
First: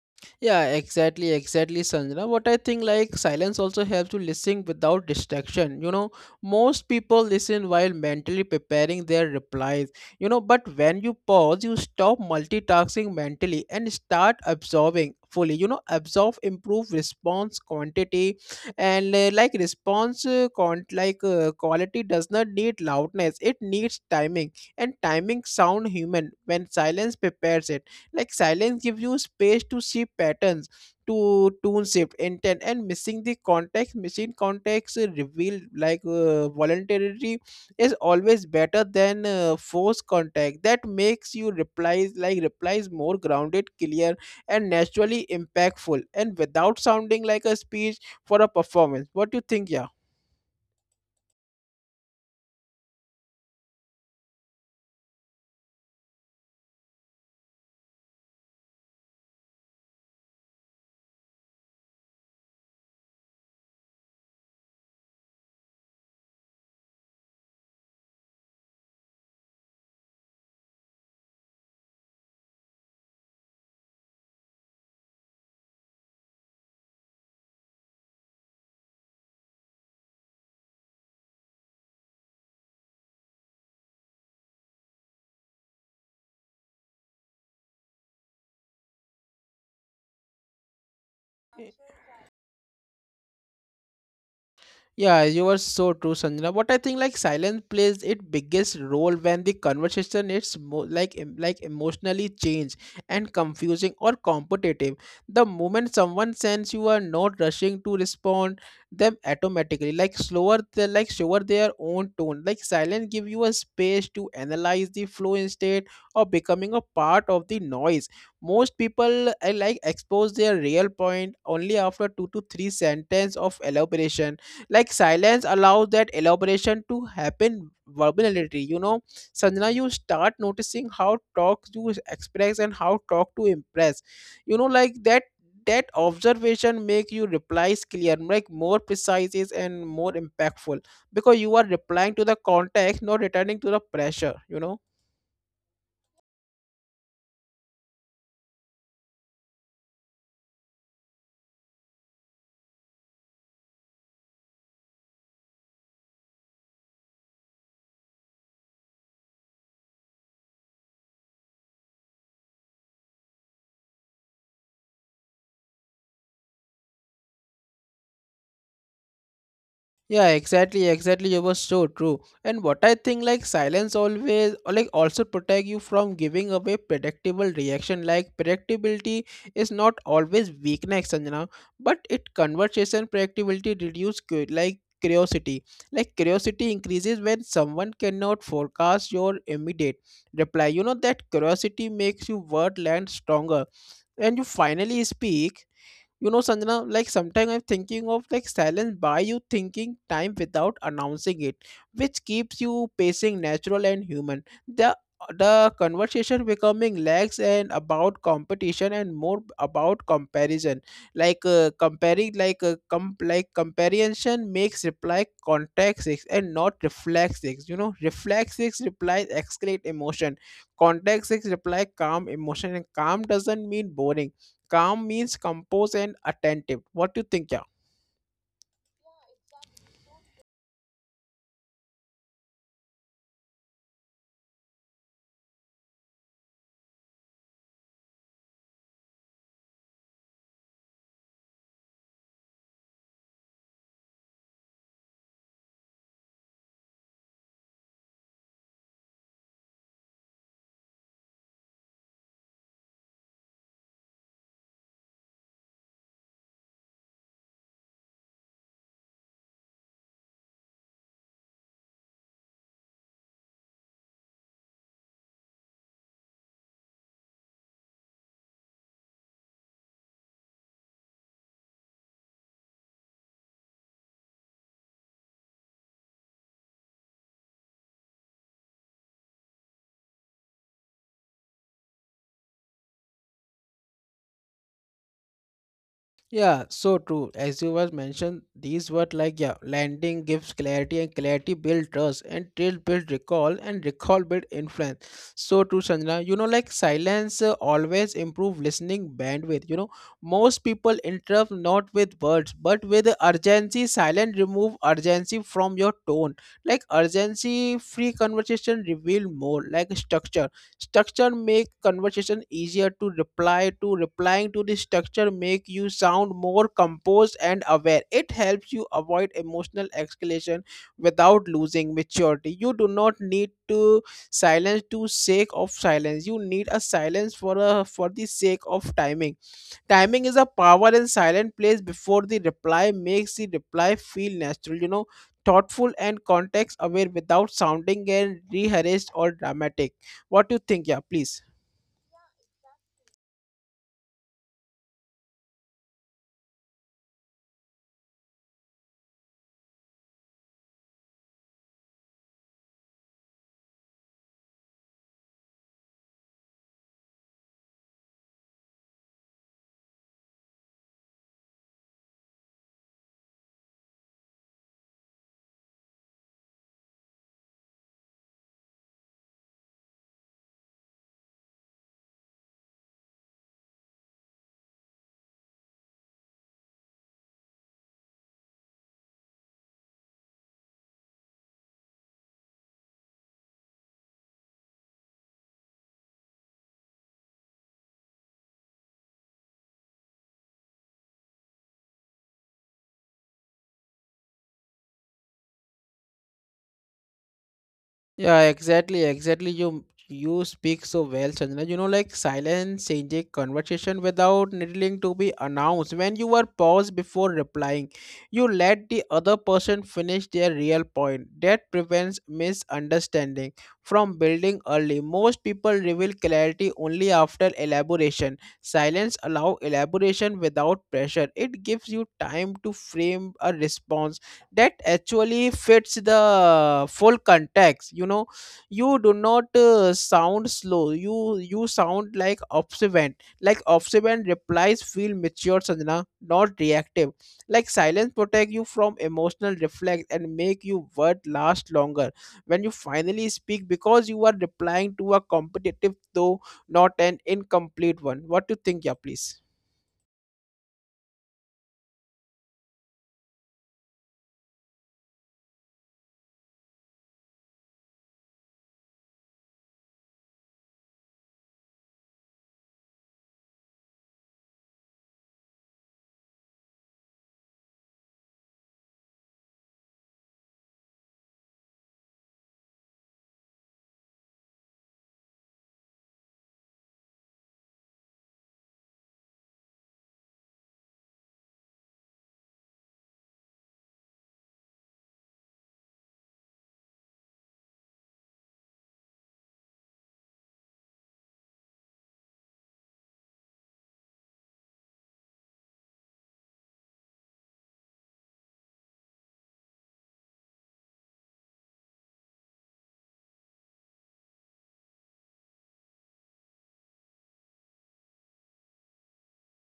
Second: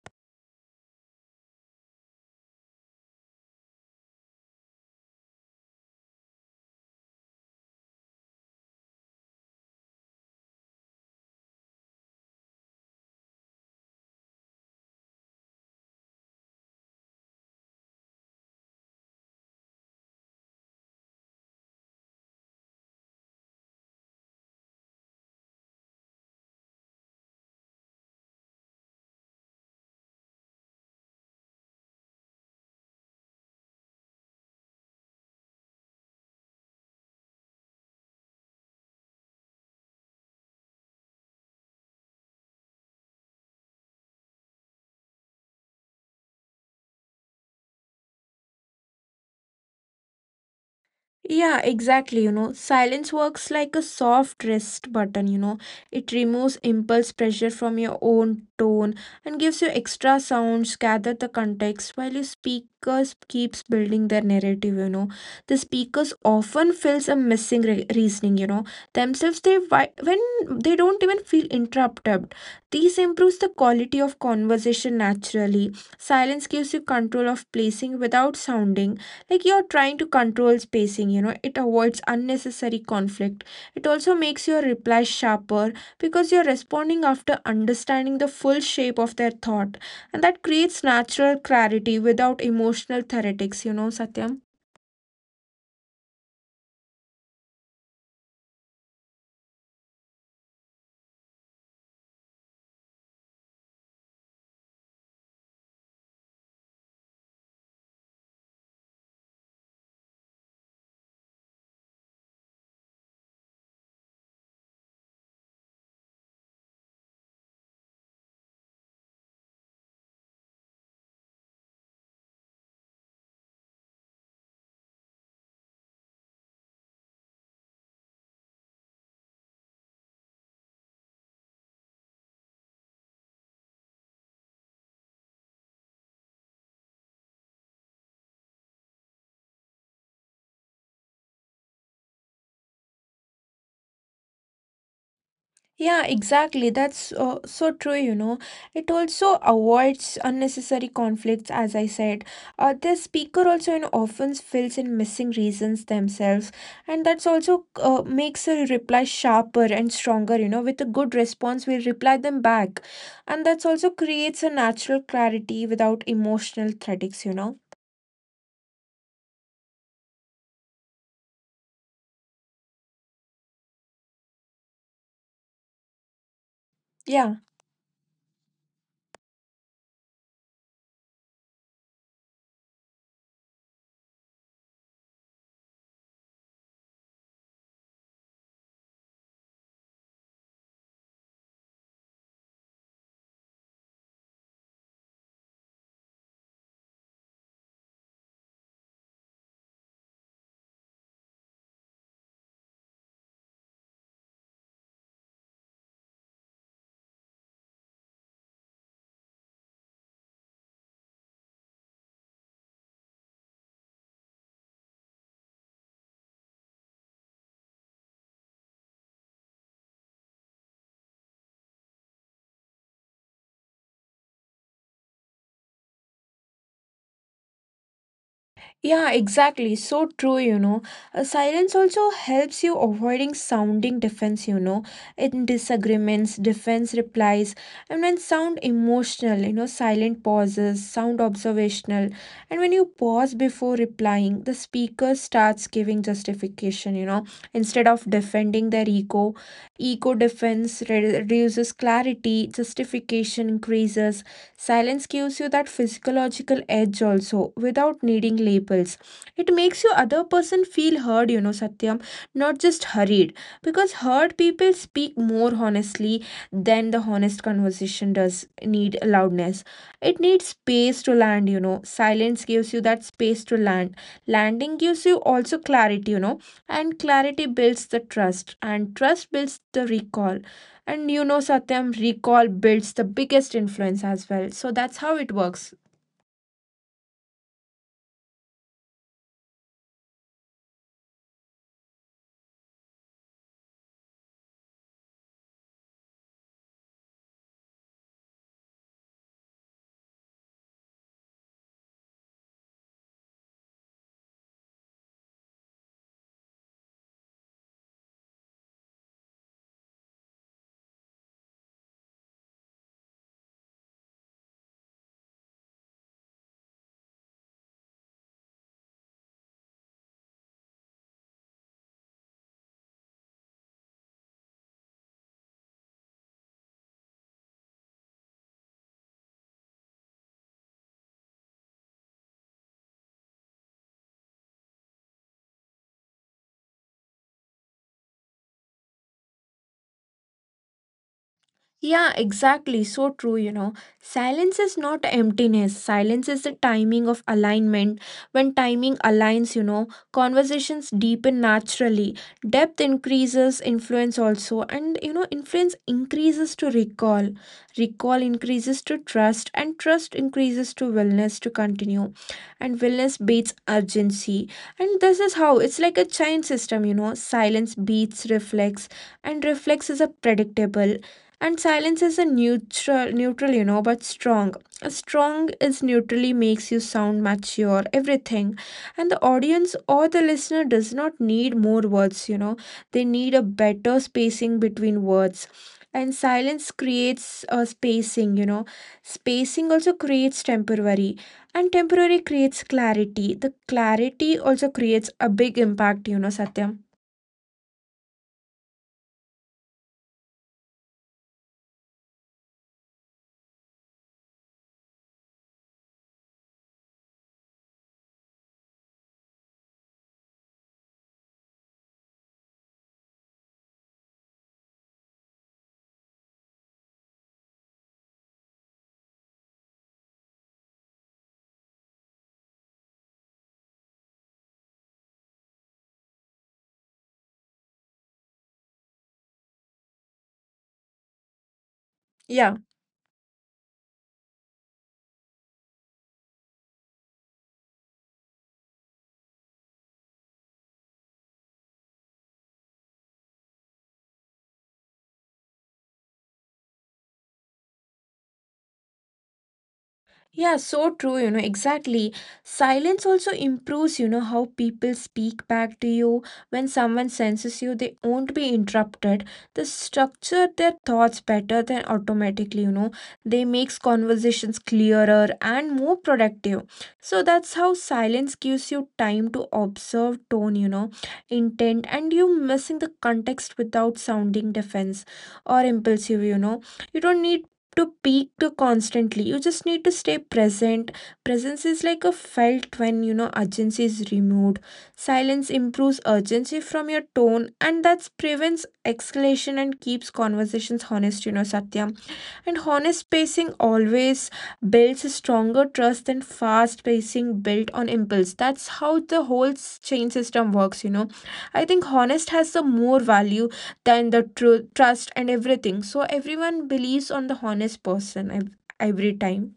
Speaker 1: Yeah, exactly, exactly, Sanjana. What I think, like silence also helps you listen without distraction. You know, most people listen while mentally preparing their replies. You know, but when you pause, you stop multitasking mentally and start absorbing fully. You know, absorb, improve response quantity, and like quality does not need loudness. It needs timing, and timing sound human when silence prepares it, like silence gives you space to see patterns, to tune shift, intent, and missing the context. Missing context revealed voluntarily is always better than forced contact. That makes you replies like replies more grounded, clear, and naturally impactful, and without sounding like a speech for a performance. What do you think,
Speaker 2: Yeah, exactly. Silence works like a soft rest button. It removes impulse pressure from your own tone and gives you extra sounds, gather the context while your speakers keeps building their narrative. The speakers often fills a missing reasoning. Themselves, they when they don't even feel interrupted. These improves the quality of conversation naturally. Silence gives you control of placing without sounding like you're trying to control spacing. It avoids
Speaker 1: yeah?
Speaker 2: unnecessary conflict. It also makes your reply sharper because you're responding after understanding the full shape of their thought, and that creates natural clarity without emotional theoretics, Satyam.
Speaker 1: Yeah, you are so true, Sanjana. What I think, like silence plays its biggest role when the conversation is emotionally changed and confusing or competitive. The moment someone sends you are not rushing to respond them automatically, like slower, they like slower their own tone. Like silence give you a space to analyze the flow instead of becoming a part of the noise. Most people I like expose their real point only after two to three sentence of elaboration, like silence allows that elaboration to happen verbality. You know, Sanjana, you start noticing how talk to express and how talk to impress, you know, like that observation make you replies clear like more precise is and more impactful because you are replying to the context, not returning to the pressure, you know.
Speaker 2: Yeah, exactly. That's so true, It also avoids unnecessary conflicts, as I said. The speaker also often fills in missing reasons themselves, and that's also makes a reply sharper and stronger, With a good response, we'll reply them back, and that's also creates a natural clarity without emotional threats.
Speaker 1: Yeah, exactly, exactly. You were so true. And what I think, like silence always, or like also protect you from giving away
Speaker 2: Yeah.
Speaker 1: predictable reaction. Like predictability is not always weakness, Sanjana, but it conversation predictability reduce curiosity. Like curiosity increases when someone cannot forecast your immediate reply. You know that curiosity makes you word land stronger and you finally speak. You know, Sanjana, like sometimes I'm thinking of like silence by you thinking time without announcing it, which keeps you pacing natural and human. The conversation becoming lax and about competition and more about comparison, like comparison makes reply context and not reflexive, you know. Reflexive replies escalate emotion. Context six reply calm, emotion, and calm doesn't mean boring. Calm means composed and attentive. What do you think, yeah?
Speaker 2: Yeah, exactly. So true, Silence also helps you avoiding sounding defense, in disagreements, defense replies, and when sound emotional, silent pauses, sound observational. And when you pause before replying, the speaker starts giving justification, instead of defending their ego. Ego defense reduces clarity, justification increases. Silence gives you that physiological edge also without needing labels. It makes your other person feel heard, you know, Satyam, not just hurried. Because heard people speak more honestly than the honest conversation does need loudness. It needs space to land, Silence gives you that space to land. Landing gives you also clarity, and clarity builds the trust, and trust builds the recall, and you know, Satyam, recall builds the biggest influence as well. So that's how it works.
Speaker 1: Yeah, so true. As you was mentioned, these were like yeah, landing gives clarity and clarity build trust and trust build recall and recall build influence. So true, Sanjana. You know, like silence always improve listening bandwidth. You know, most people interrupt not with words but with urgency. Silence remove urgency from your tone. Like urgency free conversation reveal more like structure. Structure make conversation easier to reply to, replying to the structure make you sound more composed and aware. It helps you avoid emotional escalation without losing maturity. You do not need to silence to sake of silence, you need a silence for the sake of timing. Timing is a power, and silent place before the reply makes the reply feel natural, you know, thoughtful and context aware without sounding and rehearsed or dramatic. What do you think? Yeah, please.
Speaker 2: Yeah, exactly. So true, Silence is not emptiness. Silence is the timing of alignment. When timing aligns, conversations deepen naturally. Depth increases, influence also. And, influence increases to recall. Recall increases to trust. And trust increases to willingness to continue. And willingness beats urgency. And this is how it's like a chain system, Silence beats reflex. And reflex is a predictable, and silence is a neutral but strong. A strong is neutrally makes you sound mature everything, and the audience or the listener does not need more words. They need a better spacing between words, and silence creates a spacing. Spacing also creates temporary, and temporary creates clarity. The clarity also creates a big impact, Satyam.
Speaker 1: Yeah, exactly, exactly. You speak so well, Chandra. You know, like silence changes conversation without needing to be announced. When you are paused before replying, you let the other person finish their real point. That prevents misunderstanding from building early. Most people reveal clarity only after elaboration. Silence allows elaboration without pressure. It gives you time to frame a response that actually fits the full context. You know, you do not sound slow, you sound like
Speaker 2: Yeah.
Speaker 1: observant, like observant replies feel mature, Sanjana, not reactive. Like silence protect you from emotional reflect and make you word last longer when you finally speak, because you are replying to a competitive though, not an incomplete one. What do you think, yeah? Please.
Speaker 2: Yeah, so true, exactly. Silence also improves, how people speak back to you. When someone senses you, they won't be interrupted. They structure their thoughts better than automatically, They makes conversations clearer and more productive. So that's how silence gives you time to observe tone, intent, and you missing the context without sounding defense or impulsive, you know. You don't need to peak to constantly. You just need to stay present. Presence is like a felt when urgency is removed. Silence improves urgency from your tone, and that prevents escalation and keeps conversations honest, Satyam. And honest pacing always builds a stronger trust than fast pacing built on impulse. That's how the whole chain system works, I think honest has the more value than the truth, trust, and everything, so everyone believes on the honest person, every time.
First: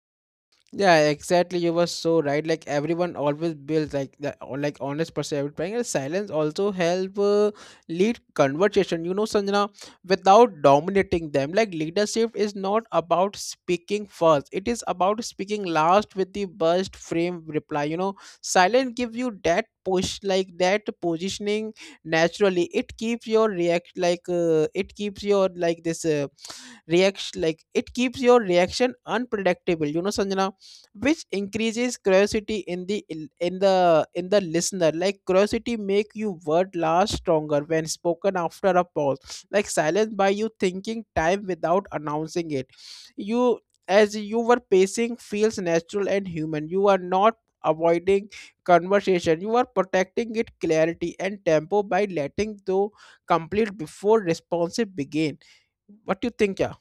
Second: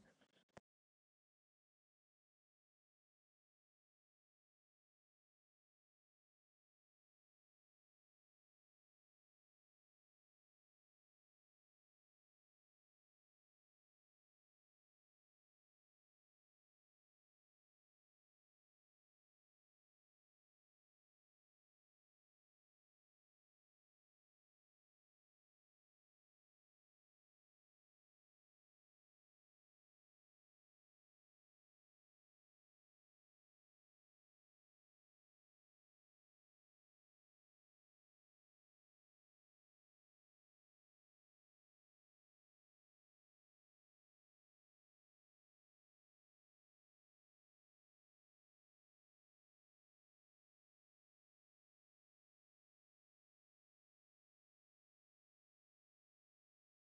Speaker 1: Yeah, exactly. You were so right. Like everyone always builds like the or like honest perspective. And silence also help lead conversation. You know, Sanjana, without dominating them. Like leadership is not about speaking first. It is about speaking last with the best frame reply. You know, silence gives you that push, like that positioning naturally. It keeps your react it keeps your like this. Reaction like it keeps your reaction unpredictable, you know, Sanjana, which increases curiosity in the in the listener. Like curiosity make you word last stronger when spoken after a pause, like silence by you thinking time without announcing it. You as you were pacing feels natural and human, you are not avoiding conversation, you are protecting it clarity and tempo by letting though complete before responsive begin. What do you think, yeah?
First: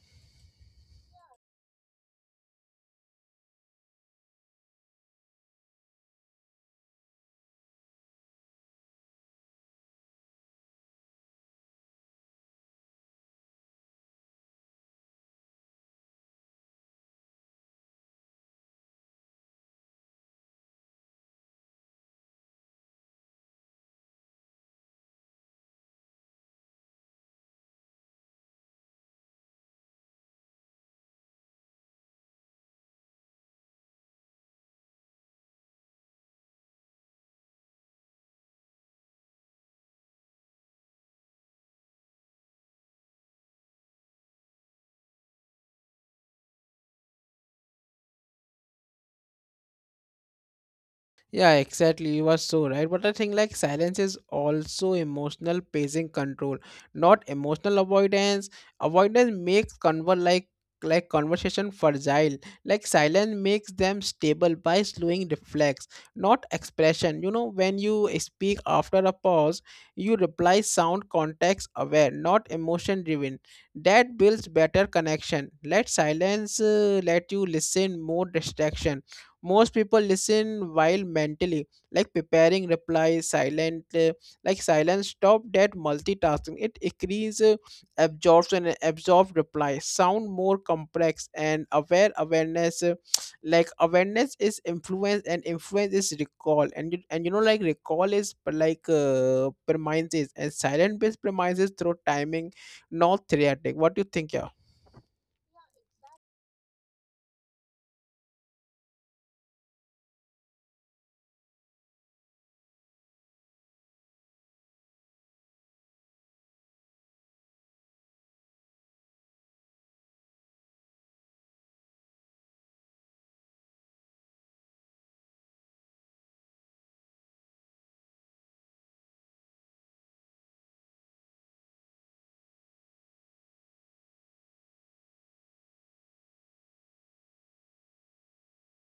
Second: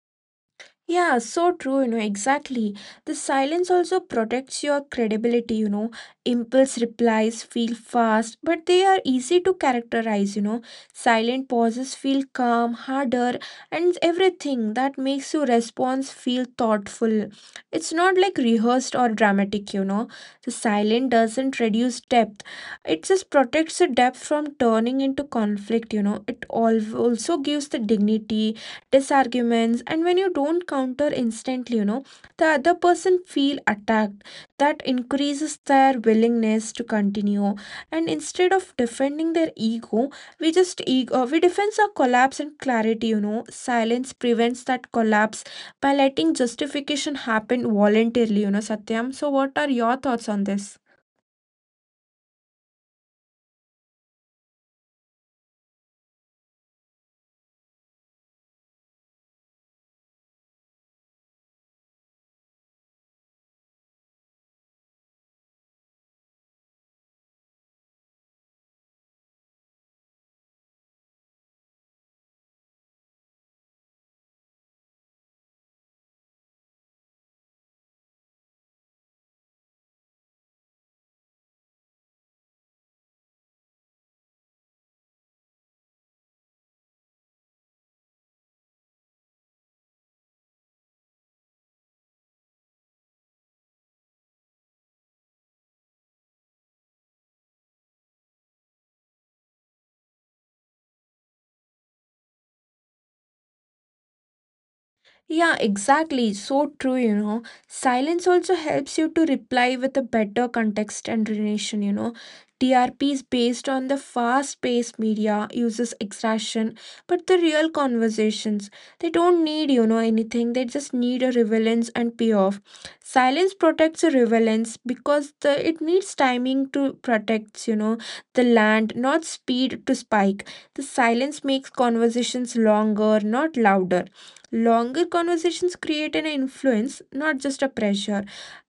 Speaker 2: Yeah, so true, exactly. The silence also protects your credibility, Impulse replies feel fast, but they are easy to characterize, Silent pauses feel calm, harder, and everything that makes your response feel thoughtful. It's not like rehearsed or dramatic, The silent doesn't reduce depth, it just protects the depth from turning into conflict, It also gives the dignity disarguments, and when you don't counter instantly, the other person feel attacked. That increases their willingness to continue, and instead of defending their ego, we just ego we defend our collapse and clarity, silence prevents that collapse by letting justification happen voluntarily, Satyam. So what are your thoughts on this?
Speaker 1: Yeah, exactly. You are so right. But I think like silence is also emotional pacing control, not emotional avoidance. Avoidance makes conver like conversation fragile. Like silence makes them stable by slowing reflex, not expression. You know, when you speak after a pause, you reply sound context aware, not emotion driven. That builds better connection. Let silence let you listen more distraction. Most people listen while mentally like preparing replies, silent like silence stop that multitasking. It increase absorption, and absorb replies sound more complex and aware. Awareness like awareness is influence, and influence is recall, and you know like recall is premises, and silent based premises through timing, not theoretic. What do you think, yeah?
Speaker 2: Yeah, exactly. So true, Silence also helps you to reply with a better context and relation, TRP is based on the fast paced media, uses extraction, but the real conversations, they don't need, anything. They just need a relevance and payoff. Silence protects a relevance because the it needs timing to protect, the land, not speed to spike. The silence makes conversations longer, not louder. Longer conversations create an influence, not just a pressure.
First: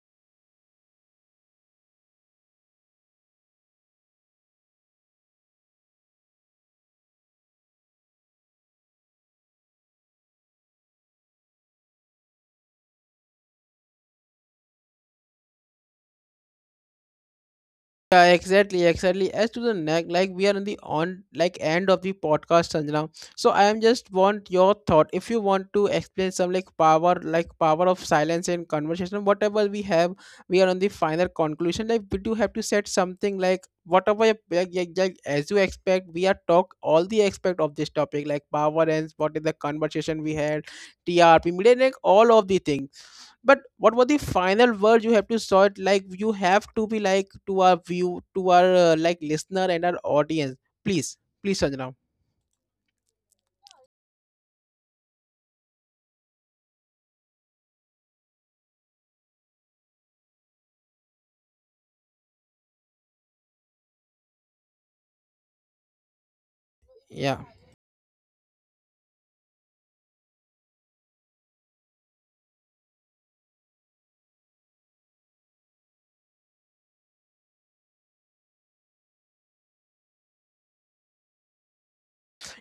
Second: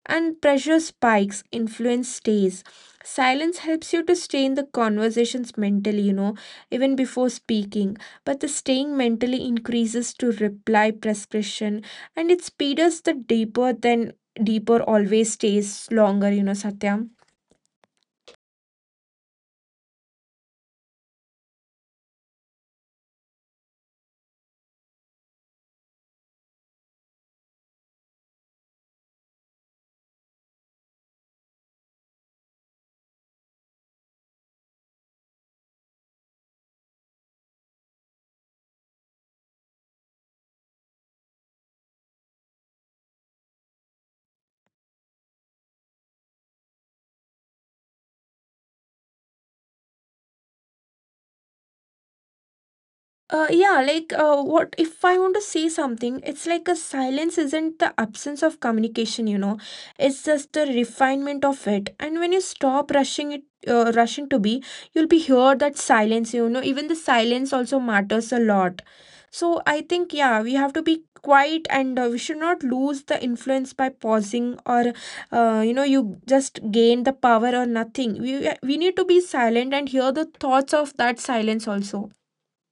Speaker 2: And pressure spikes, influence stays. Silence helps you to stay in the conversations mentally, even before speaking. But the staying mentally increases to reply prescription, and it speeds the deeper than deeper always stays longer, Satya.
Speaker 1: Yeah, exactly, exactly. As to the neck, like we are in the on like end of the podcast, Sanjana. So I am just want your thought. If you want to explain some like power of silence and conversation, whatever we have, we are on the final conclusion. Like we do have to set something like whatever as you expect, we are talk all the aspect of this topic, like power ends, what is the conversation we had, TRP, media, like all of the things, but what were the final words you have to sort like you have to be like to our view to our like listener and our audience. Please. Please, Sanjana.
Speaker 2: Yeah, like what if I want to say something? It's like a silence isn't the absence of communication, It's just the refinement of it. And when you stop rushing it, rushing to be, you'll be here that silence, Even the silence
Speaker 1: Yeah.
Speaker 2: also matters a lot. So I think yeah, we have to be quiet and we should not lose the influence by pausing or you just gain the power or nothing. We need to be silent and hear the thoughts of that silence also.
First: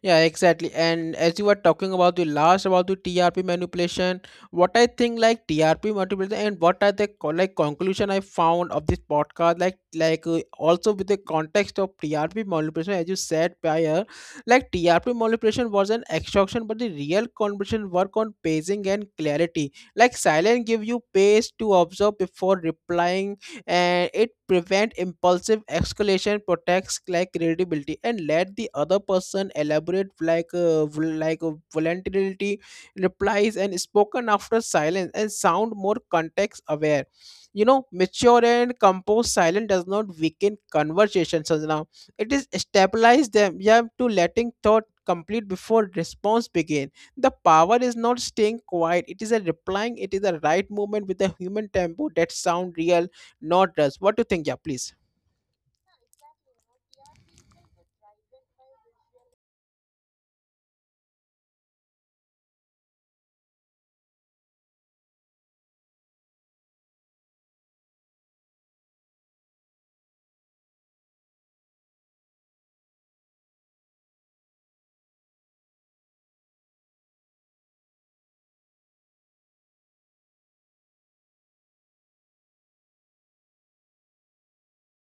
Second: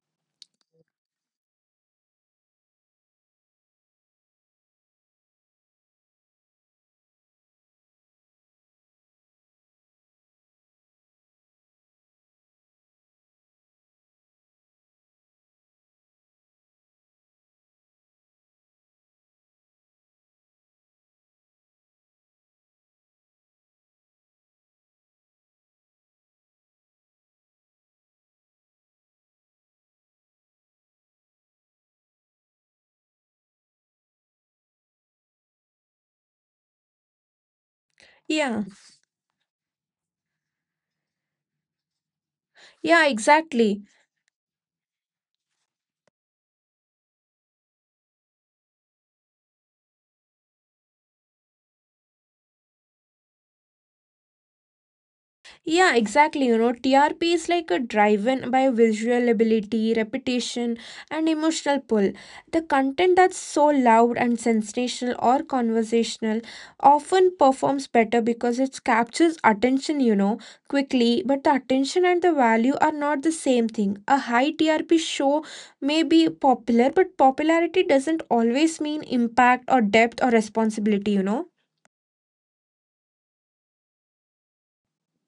Speaker 1: Yeah, exactly. And as you were talking about the last about the TRP manipulation, what I think like TRP manipulation and what are the conclusion I found of this podcast, like also with the context of TRP manipulation, as you said prior, like TRP manipulation was an extraction, but the real conversation work on pacing and clarity. Like silence give you pace to observe before replying, and it prevent impulsive escalation, protects like credibility, and let the other person elaborate voluntarily. Replies and spoken after silence and sound more context aware, you know,
Speaker 2: Yeah.
Speaker 1: mature and composed. Silence does not weaken conversations, as now it is
Speaker 2: Yeah,
Speaker 1: stabilize them,
Speaker 2: exactly.
Speaker 1: yeah, to letting thought complete before response begin. The power is not staying quiet, it is a replying, it is a right movement with a human tempo that sound real, not us. What do you think? Yeah, please.
Speaker 2: Yeah, exactly. You know, TRP is like a driven by visual ability, repetition, and emotional pull. The content that's so loud and sensational or conversational often performs better because it captures attention, quickly. But the attention and the value are not the same thing. A high TRP show may be popular, but popularity doesn't always mean impact or depth or responsibility,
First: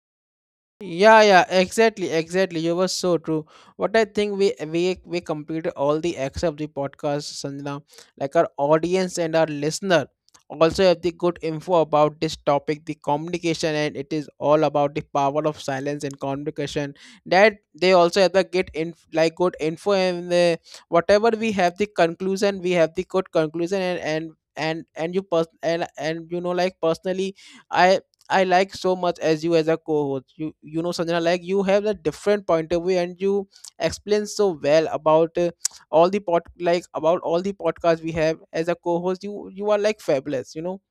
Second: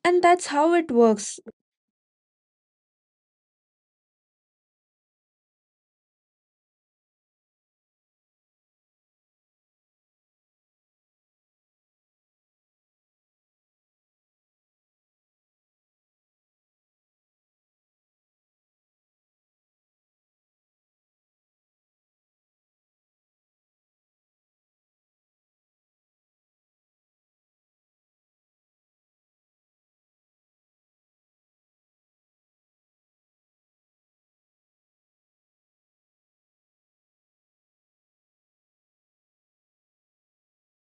Speaker 2: And that's how it
Speaker 1: Yeah,
Speaker 2: works.
Speaker 1: yeah, exactly, exactly. You were so true. What I think we completed all the acts of the podcast, Sanjana. Like our audience and our listener also have the good info about this topic, the communication, and it is all about the power of silence and communication. That they also have the get in like good info and the whatever we have the conclusion, we have the good conclusion and you pers- and you know like personally. I I like so much as you as a co-host. You know, Sanjana, like you have a different point of view and you explain so well about all the pod like about all the podcasts we have as a co-host. You are like fabulous, you know.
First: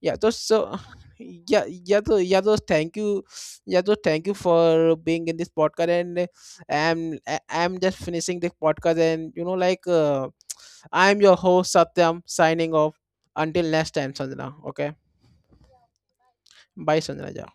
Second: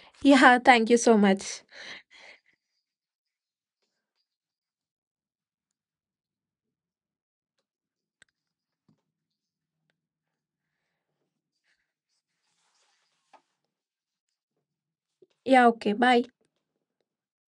Speaker 1: Yeah, so
Speaker 2: Yeah,
Speaker 1: so
Speaker 2: thank you so much.
Speaker 1: yeah yeah so yeah so thank you. Yeah, so thank you for being in this podcast, and I'm just finishing this podcast, and you know like I'm your host Satyam signing off until next time, Sanjana. Okay,
Speaker 2: Yeah, okay, bye.
Speaker 1: bye, Sanjana.